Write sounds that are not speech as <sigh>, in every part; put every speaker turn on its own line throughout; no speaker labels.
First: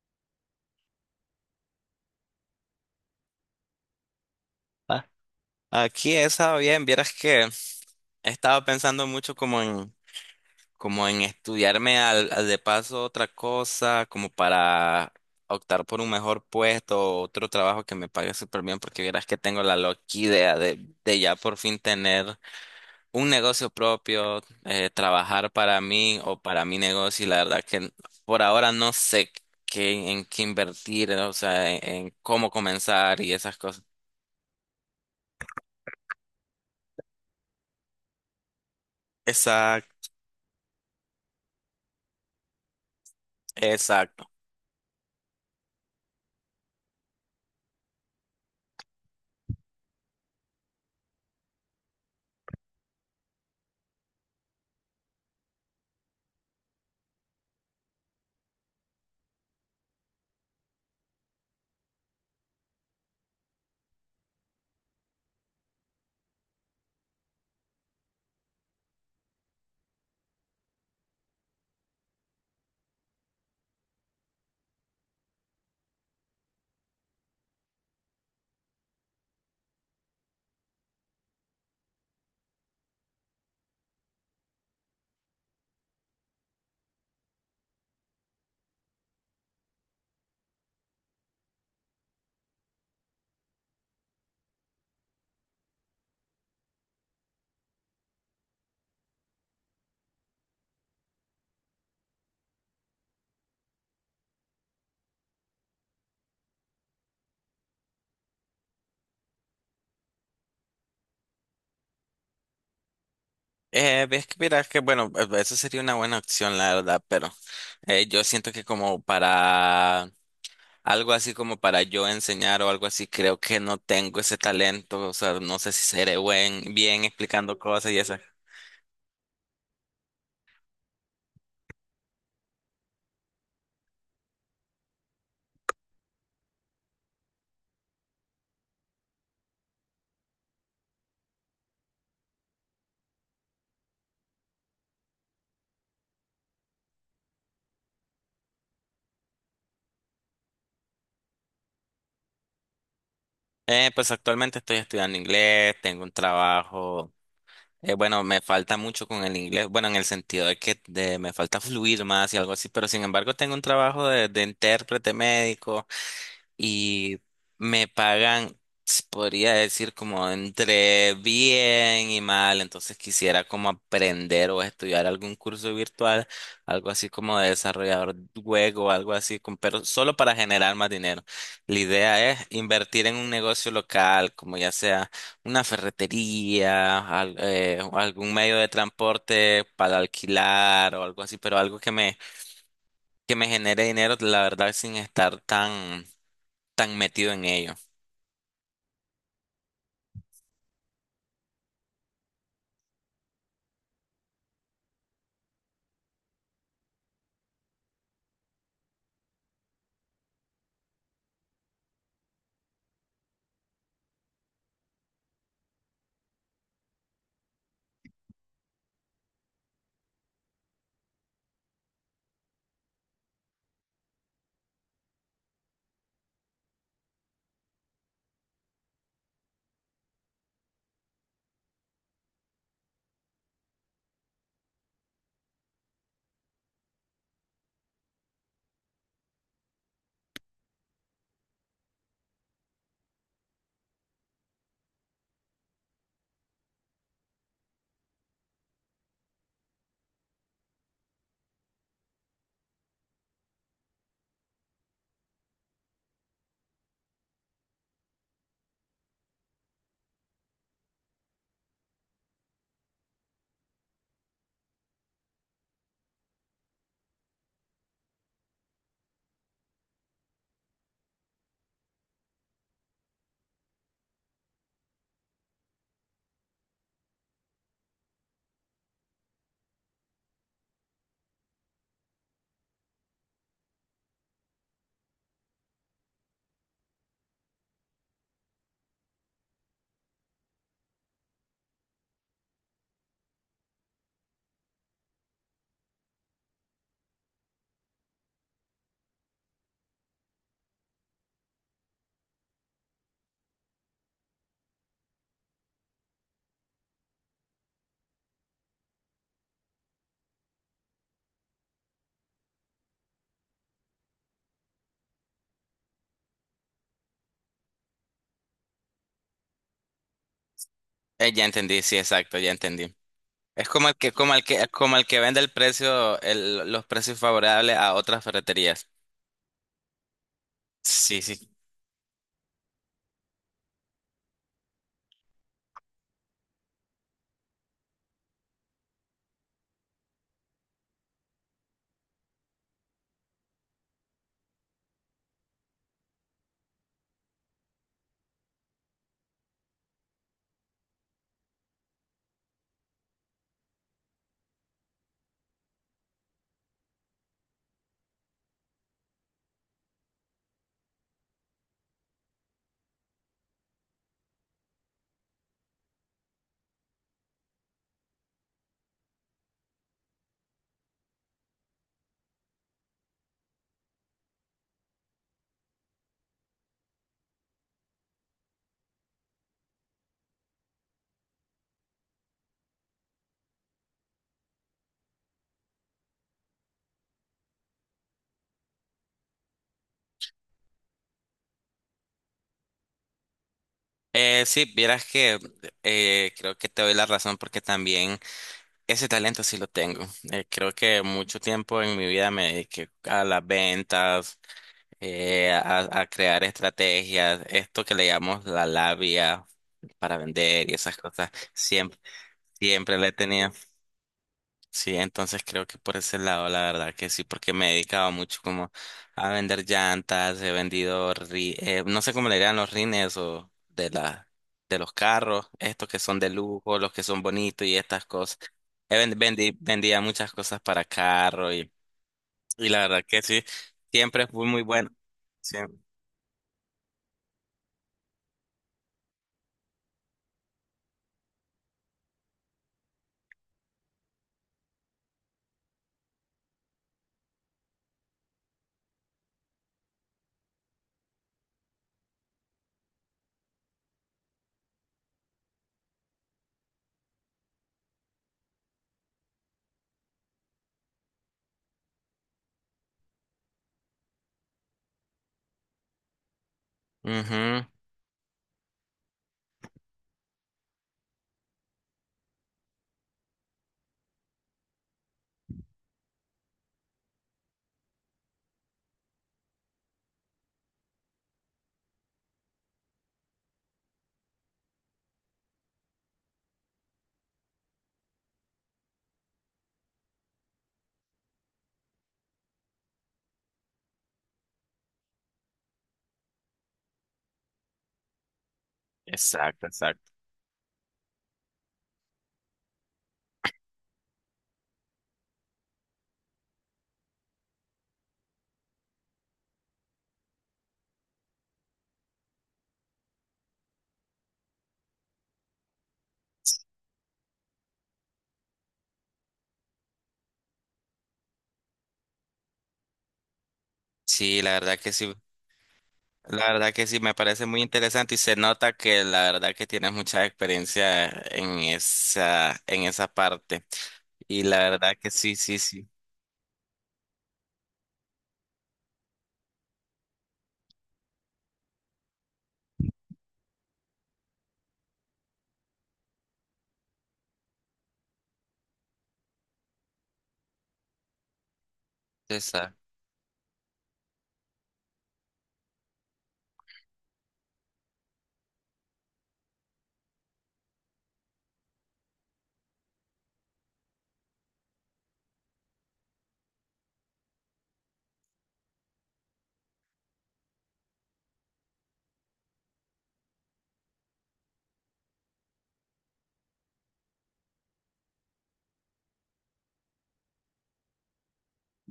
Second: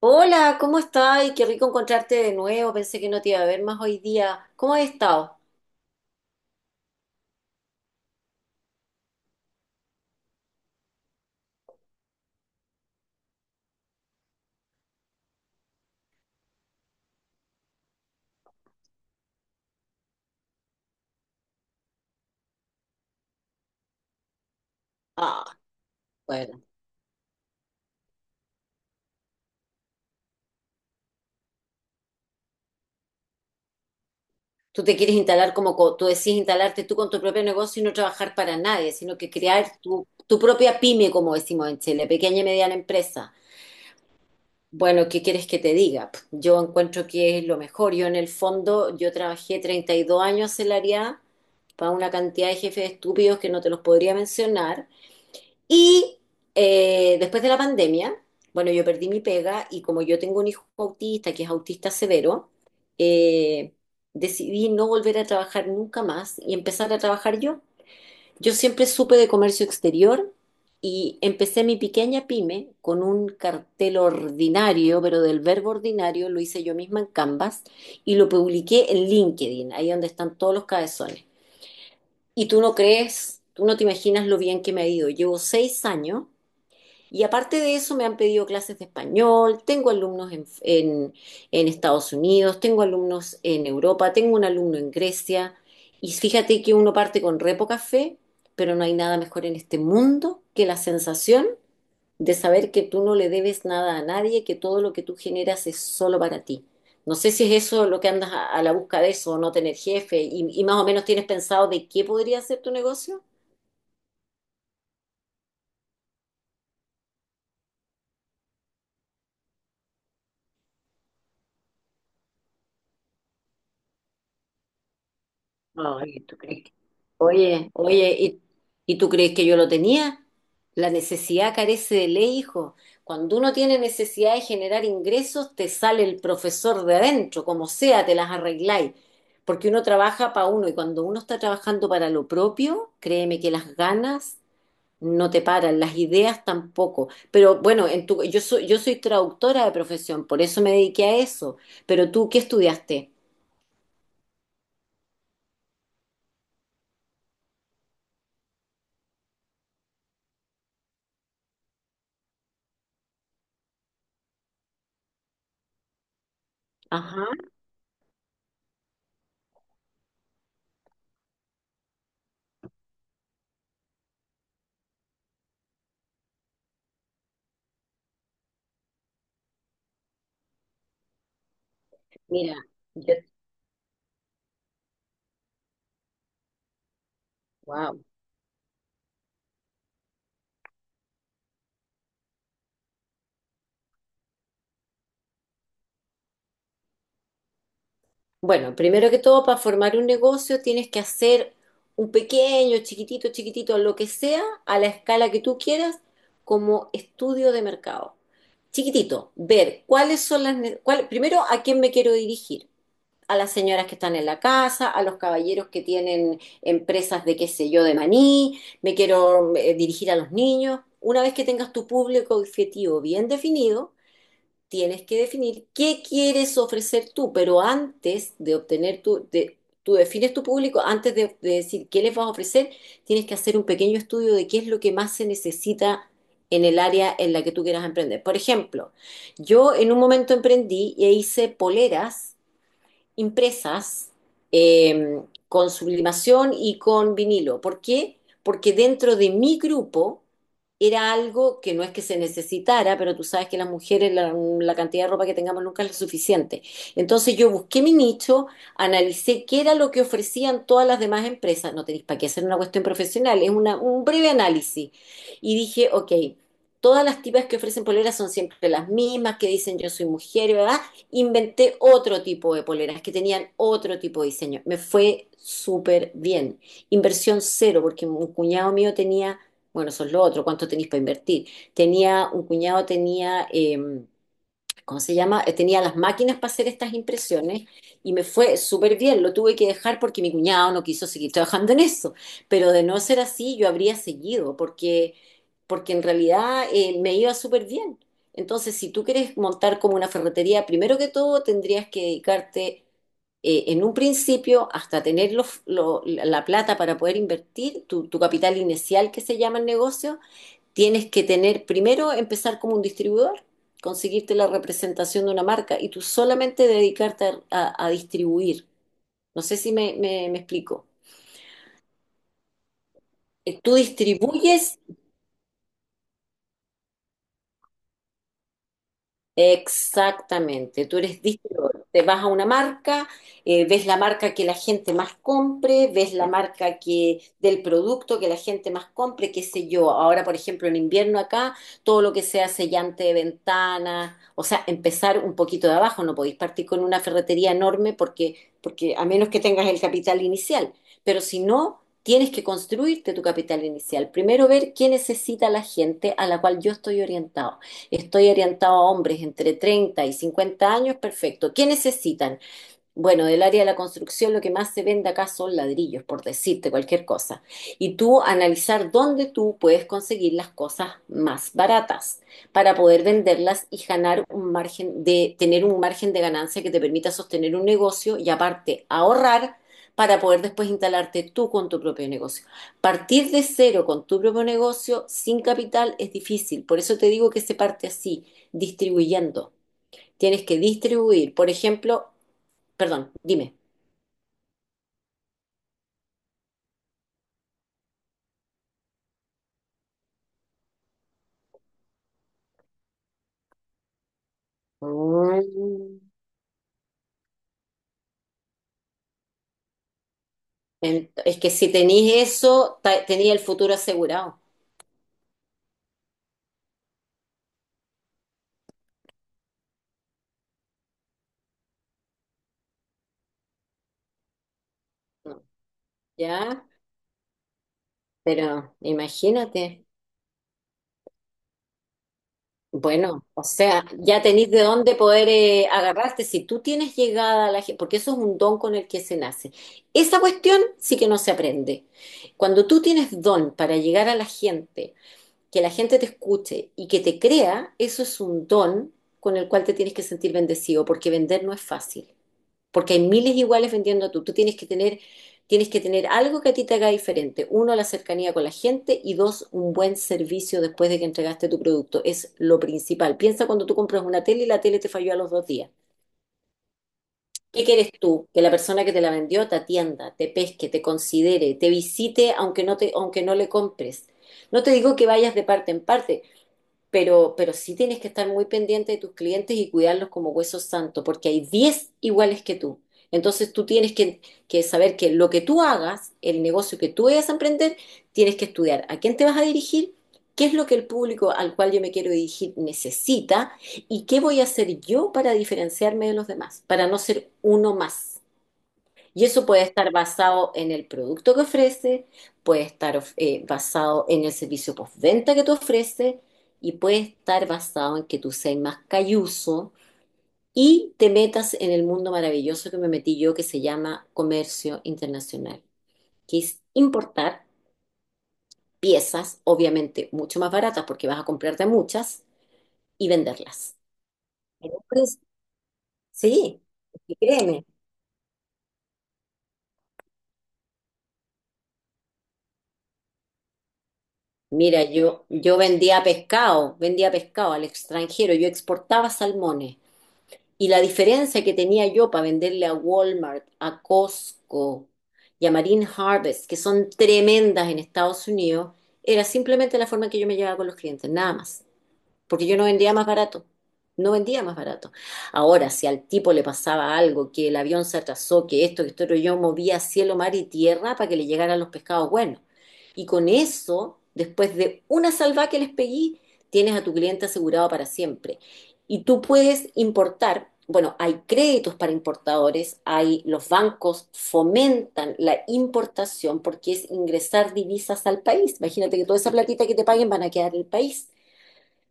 Hola, ¿cómo estás? Y qué rico encontrarte de nuevo. Pensé que no te iba a ver más hoy día. ¿Cómo has
Ah,
estado?
Aquí esa bien, vieras que estaba pensando mucho como en estudiarme al de paso otra cosa, como para optar por un mejor puesto, otro trabajo que me pague súper bien, porque vieras que tengo la loca idea de ya por fin tener un negocio propio,
Ah,
trabajar para mí o
bueno.
para mi negocio, y la verdad que por ahora no sé en qué invertir, o sea, en cómo comenzar y esas cosas.
Tú te quieres instalar como tú decís, instalarte tú con tu propio negocio y no trabajar para nadie, sino que crear tu,
Exacto.
tu propia pyme, como decimos en Chile, pequeña y mediana empresa.
Exacto.
Bueno, ¿qué quieres que te diga? Pff, yo encuentro que es lo mejor. Yo en el fondo, yo trabajé 32 años en la área para una cantidad de jefes estúpidos que no te los podría mencionar. Y después de la pandemia, bueno, yo perdí mi pega y como yo tengo un hijo autista, que es autista severo, eh, decidí no volver a trabajar nunca más y empezar a trabajar yo. Yo siempre supe de comercio exterior y empecé mi pequeña pyme con un cartel ordinario, pero del verbo ordinario lo hice yo misma en Canvas y lo publiqué en LinkedIn, ahí donde están todos los cabezones. Y tú no crees, tú no te imaginas lo bien que me ha ido. Llevo 6 años y aparte de eso, me han pedido clases de español, tengo alumnos en Estados Unidos, tengo alumnos en Europa, tengo un alumno en Grecia. Y fíjate que uno parte con re poca fe, pero no hay nada mejor en este mundo que la sensación de saber que tú no le debes nada a nadie, que todo lo que tú generas es solo para ti. No sé si es eso lo que andas a la busca de eso, no tener jefe, y más o menos tienes pensado de qué podría ser tu negocio.
Ves que mira que bueno, eso sería una buena opción, la verdad, pero yo siento que como para algo así como para yo enseñar o algo así, creo que no tengo ese talento, o sea, no sé si seré
Ay, ¿tú crees que-
bien explicando
Oye,
cosas y eso.
oye, y tú crees que yo lo tenía? La necesidad carece de ley, hijo. Cuando uno tiene necesidad de generar ingresos, te sale el profesor de adentro, como sea, te las arregláis. Porque uno trabaja para uno y cuando uno está trabajando para lo propio, créeme que las ganas no te paran, las ideas tampoco. Pero bueno, en tu, yo soy traductora de profesión, por eso me dediqué a eso. Pero tú, ¿qué estudiaste?
Pues actualmente estoy estudiando inglés, tengo un trabajo, bueno, me falta mucho con el inglés, bueno, en el sentido de me falta fluir más y algo así, pero sin embargo tengo un trabajo de intérprete médico. Y
Ajá,
me pagan, se podría decir, como entre bien y mal. Entonces quisiera como aprender o estudiar algún curso virtual, algo así como de desarrollador web o algo así, pero solo para generar más dinero. La idea es
mira,
invertir en
yo,
un negocio local, como ya sea una ferretería, o
wow.
algún medio de transporte para alquilar o algo así, pero algo que me genere dinero, la verdad, sin estar tan metido en ello.
Bueno, primero que todo, para formar un negocio tienes que hacer un pequeño, chiquitito, lo que sea, a la escala que tú quieras, como estudio de mercado. Chiquitito, ver cuáles son las... primero, ¿a quién me quiero dirigir? A las señoras que están en la casa, a los caballeros que tienen empresas de qué sé yo, de maní, me quiero dirigir a los niños. Una vez que tengas tu público objetivo bien definido, tienes que definir qué quieres ofrecer tú, pero antes de obtener tú defines tu público, antes de decir qué les vas a ofrecer, tienes que hacer un pequeño estudio de qué es lo que más se necesita en el área en la que tú quieras emprender. Por ejemplo, yo en un momento emprendí e hice poleras impresas eh, con sublimación y con vinilo. ¿Por qué? Porque dentro de mi grupo era algo que no es que se necesitara, pero tú sabes que las mujeres, la cantidad de ropa que tengamos nunca es lo suficiente. Entonces yo busqué mi nicho, analicé qué era lo que ofrecían todas las demás empresas. No tenéis para qué hacer una cuestión profesional, es una, un breve análisis. Y dije, ok, todas las tipas que ofrecen poleras son siempre las mismas, que dicen yo soy mujer, ¿verdad? Inventé otro tipo de poleras que tenían otro tipo de diseño. Me fue súper bien. Inversión cero, porque un cuñado mío tenía, bueno, eso es lo otro, ¿cuánto tenéis para invertir? Tenía, un cuñado tenía... ¿cómo se llama? Tenía las máquinas para hacer estas impresiones y me fue súper bien. Lo tuve que dejar porque mi cuñado no quiso seguir trabajando en eso. Pero de no ser así, yo habría seguido porque, porque en realidad me iba súper bien. Entonces, si tú quieres montar como una ferretería, primero que todo tendrías que dedicarte en un principio hasta tener la plata para poder invertir, tu capital inicial que se llama el negocio, tienes que tener, primero empezar como un distribuidor, conseguirte la representación de una marca y tú solamente dedicarte a distribuir. No sé si me explico.
Ya entendí, sí, exacto, ya entendí. Es
Tú
como el que, como el que,
distribuyes.
como el que vende el precio, los precios favorables a otras ferreterías.
Exactamente, tú
Sí,
eres
sí.
distribuidor. Te vas a una marca, ves la marca que la gente más compre, ves la marca que del producto que la gente más compre, qué sé yo. Ahora, por ejemplo, en invierno acá, todo lo que sea sellante de ventanas, o sea, empezar un poquito de abajo, no podéis partir con una ferretería enorme porque, porque a menos que tengas el capital inicial, pero si no, tienes que construirte tu capital inicial. Primero ver qué necesita la gente a la cual yo estoy orientado a hombres entre 30 y 50 años, perfecto. ¿Qué necesitan? Bueno, del área de la construcción lo que más se vende acá son ladrillos, por decirte cualquier cosa. Y tú analizar dónde tú puedes conseguir las cosas más baratas para poder venderlas y ganar un margen de ganancia que te permita sostener un negocio y aparte ahorrar para poder después instalarte tú con tu propio negocio. Partir de cero con tu propio negocio sin capital es difícil, por eso te digo que se parte así, distribuyendo. Tienes que distribuir, por ejemplo, perdón, dime.
Sí, vieras que creo que te doy la razón porque también ese talento sí lo tengo. Creo que mucho tiempo en mi vida me dediqué a las ventas,
Mm.
a crear estrategias, esto que le llamamos la labia para vender y esas cosas.
Es que si
Siempre,
tenéis eso,
siempre le he
tenía el
tenido.
futuro asegurado.
Sí, entonces creo que por ese lado, la verdad que sí, porque me he dedicado mucho como a vender llantas, he vendido, no sé cómo le dirán los rines o de de los
No,
carros, estos que son de
¿ya?
lujo, los que son bonitos y estas cosas.
Pero imagínate.
Vendía muchas cosas para carro y la verdad que
Bueno,
sí,
o sea, ya
siempre fui
tenéis de
muy bueno.
dónde poder
Sí.
agarrarte. Si tú tienes llegada a la gente, porque eso es un don con el que se nace. Esa cuestión sí que no se aprende. Cuando tú tienes don para llegar a la gente, que la gente te escuche y que te crea, eso es un don con el cual te tienes que sentir bendecido, porque vender no es fácil. Porque hay miles iguales vendiendo tú. Tú tienes que tener algo que a ti te haga diferente. Uno, la cercanía con la gente y dos, un buen servicio después de que entregaste tu producto. Es lo principal. Piensa cuando tú compras una tele y la tele te falló a los 2 días.
Ujú.
¿Qué quieres tú? Que la persona que te la vendió te atienda, te pesque, te considere, te visite aunque no te, aunque no le compres. No te digo que vayas de parte en parte, pero sí tienes que estar muy pendiente de tus clientes y cuidarlos como huesos santos, porque hay 10 iguales que tú. Entonces tú tienes que saber que lo que tú hagas, el negocio que tú vayas a emprender, tienes que estudiar a quién te vas a dirigir, qué es lo que el público al cual yo me quiero dirigir necesita y qué voy a hacer yo para diferenciarme de los demás, para no ser uno más. Y eso puede
Exacto,
estar
exacto.
basado en el producto que ofrece, puede estar basado en el servicio postventa que tú ofreces y puede estar basado en que tú seas más calluso y te metas en el mundo maravilloso que me metí yo que se llama comercio internacional, que es importar piezas, obviamente mucho más baratas porque vas a comprarte muchas y venderlas.
Sí, la
En
verdad
un
que sí.
prin-
La
Sí,
verdad que sí, me
porque
parece muy
créeme.
interesante y se nota que la verdad que tienes mucha experiencia en en esa parte. Y la
Mira,
verdad que
yo,
sí,
yo
sí, sí.
vendía pescado al extranjero, yo exportaba salmones. Y la diferencia que tenía yo para venderle a Walmart, a Costco y a Marine Harvest, que son tremendas en Estados Unidos, era simplemente la forma en que yo me llevaba con los clientes, nada más porque yo no
Esa.
vendía más barato. No vendía más barato. Ahora, si al tipo le pasaba algo, que el avión se atrasó, que esto, pero yo movía cielo, mar y tierra para que le llegaran los pescados buenos. Y con eso, después de una salva que les pegué, tienes a tu cliente asegurado para siempre. Y tú puedes importar, bueno, hay créditos para importadores, hay los bancos fomentan la importación porque es ingresar divisas al país. Imagínate que toda esa platita que te paguen van a quedar en el país.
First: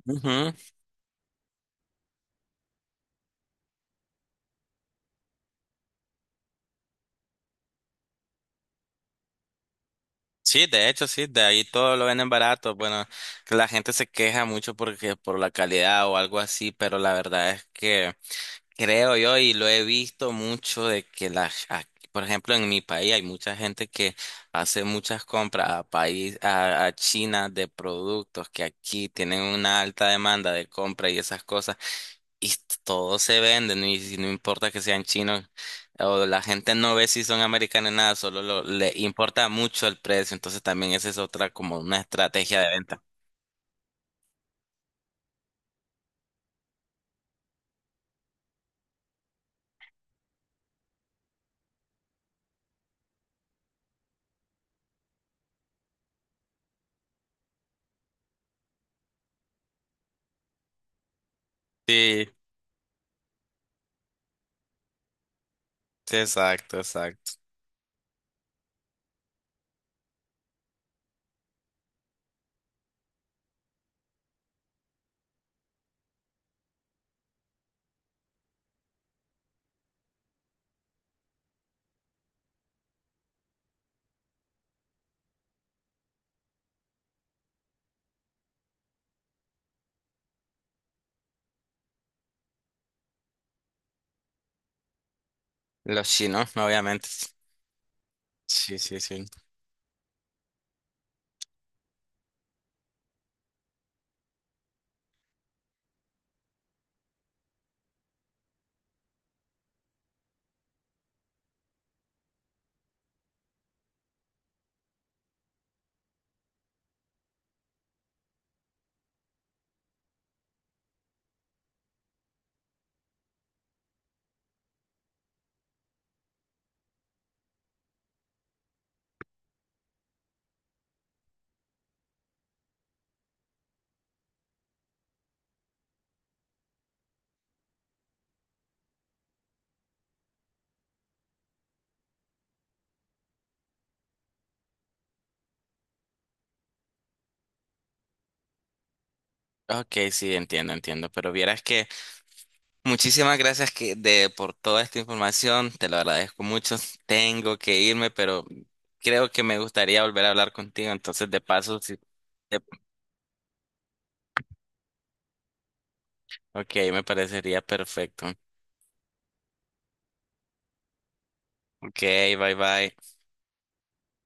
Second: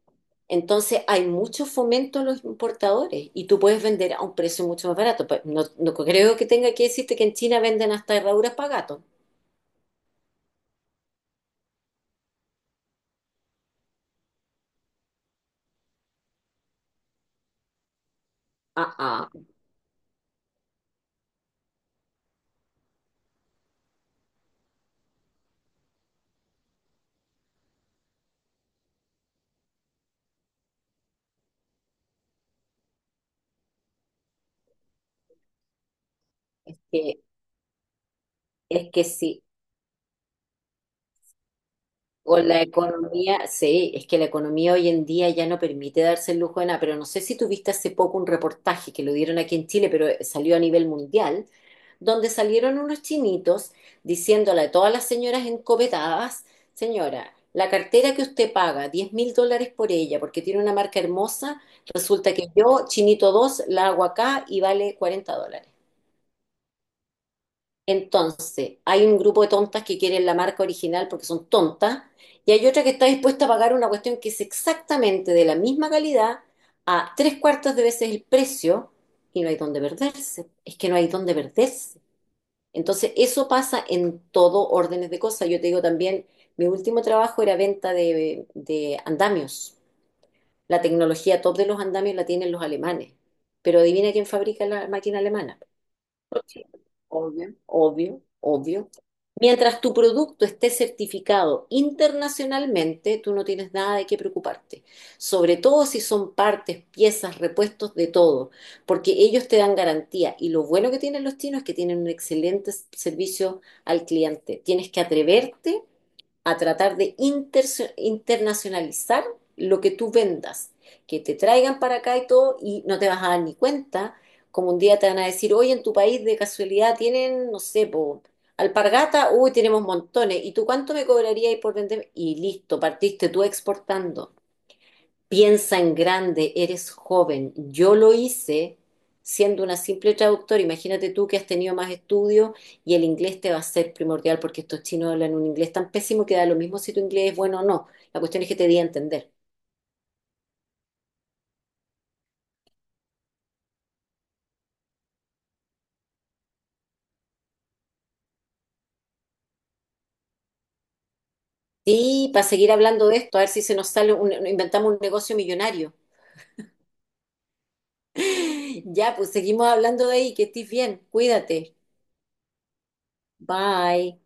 Ujú.
Entonces hay mucho fomento a los importadores y tú puedes vender a un precio mucho más barato. Pues, no, no creo que tenga que decirte que en China venden hasta herraduras para gatos.
Sí, de hecho, sí, de ahí todo lo venden barato. Bueno, la gente se queja mucho porque por la calidad o algo así, pero la verdad es que
Ah,
creo
ah,
yo, y lo he visto mucho de que por ejemplo, en mi país hay mucha gente que hace muchas compras a a China de productos que aquí tienen una alta demanda de compra y esas cosas, y todos se venden, y si no importa que sean chinos, o la gente
es
no ve
que,
si son americanos nada,
es
le
que sí,
importa mucho el precio, entonces también esa es otra como una
o
estrategia
la
de venta.
economía, sí, es que la economía hoy en día ya no permite darse el lujo de nada, pero no sé si tuviste hace poco un reportaje que lo dieron aquí en Chile, pero salió a nivel mundial, donde salieron unos chinitos diciéndole a todas las señoras encopetadas, señora, la cartera que usted paga, $10.000 por ella, porque tiene una marca hermosa,
Sí,
resulta que yo, chinito 2 la hago acá y vale $40.
sí, exacto, exacto.
Entonces, hay un grupo de tontas que quieren la marca original porque son tontas, y hay otra que está dispuesta a pagar una cuestión que es exactamente de la misma calidad a tres cuartos de veces el precio, y no hay dónde perderse. Es que no hay dónde perderse. Entonces, eso pasa en todo órdenes de cosas. Yo te digo también, mi último trabajo era venta de andamios. La tecnología top de los andamios la tienen los alemanes. Pero adivina quién fabrica la máquina alemana.
Los chinos,
Sí,
obviamente.
obvio, obvio,
Sí,
obvio.
sí, sí.
Mientras tu producto esté certificado internacionalmente, tú no tienes nada de qué preocuparte. Sobre todo si son partes, piezas, repuestos de todo, porque ellos te dan garantía. Y lo bueno que tienen los chinos es que tienen un excelente servicio al cliente. Tienes que atreverte a tratar de internacionalizar lo que tú vendas, que te traigan para acá y todo y no te vas a dar ni cuenta, como un día te van a decir, oye, en tu país de casualidad tienen, no sé, po, alpargata, uy, tenemos montones, ¿y tú cuánto me cobrarías por vender? Y listo, partiste tú exportando. Piensa en grande, eres joven. Yo lo hice siendo una simple traductora. Imagínate tú que has tenido más estudios y el inglés te va a ser primordial porque estos chinos hablan un inglés tan pésimo que da lo mismo si tu inglés es bueno o no. La cuestión es que te di a entender.
Ok, sí, entiendo, entiendo, pero vieras que muchísimas gracias que de por toda esta información, te lo agradezco mucho. Tengo que irme, pero creo que me gustaría volver a hablar contigo, entonces de paso, sí,
Sí, para
de-
seguir hablando de esto, a ver si se nos sale, inventamos un negocio millonario.
ok, me parecería perfecto.
<laughs> Ya, pues seguimos hablando de ahí, que estés bien, cuídate.
Ok, bye bye.
Bye.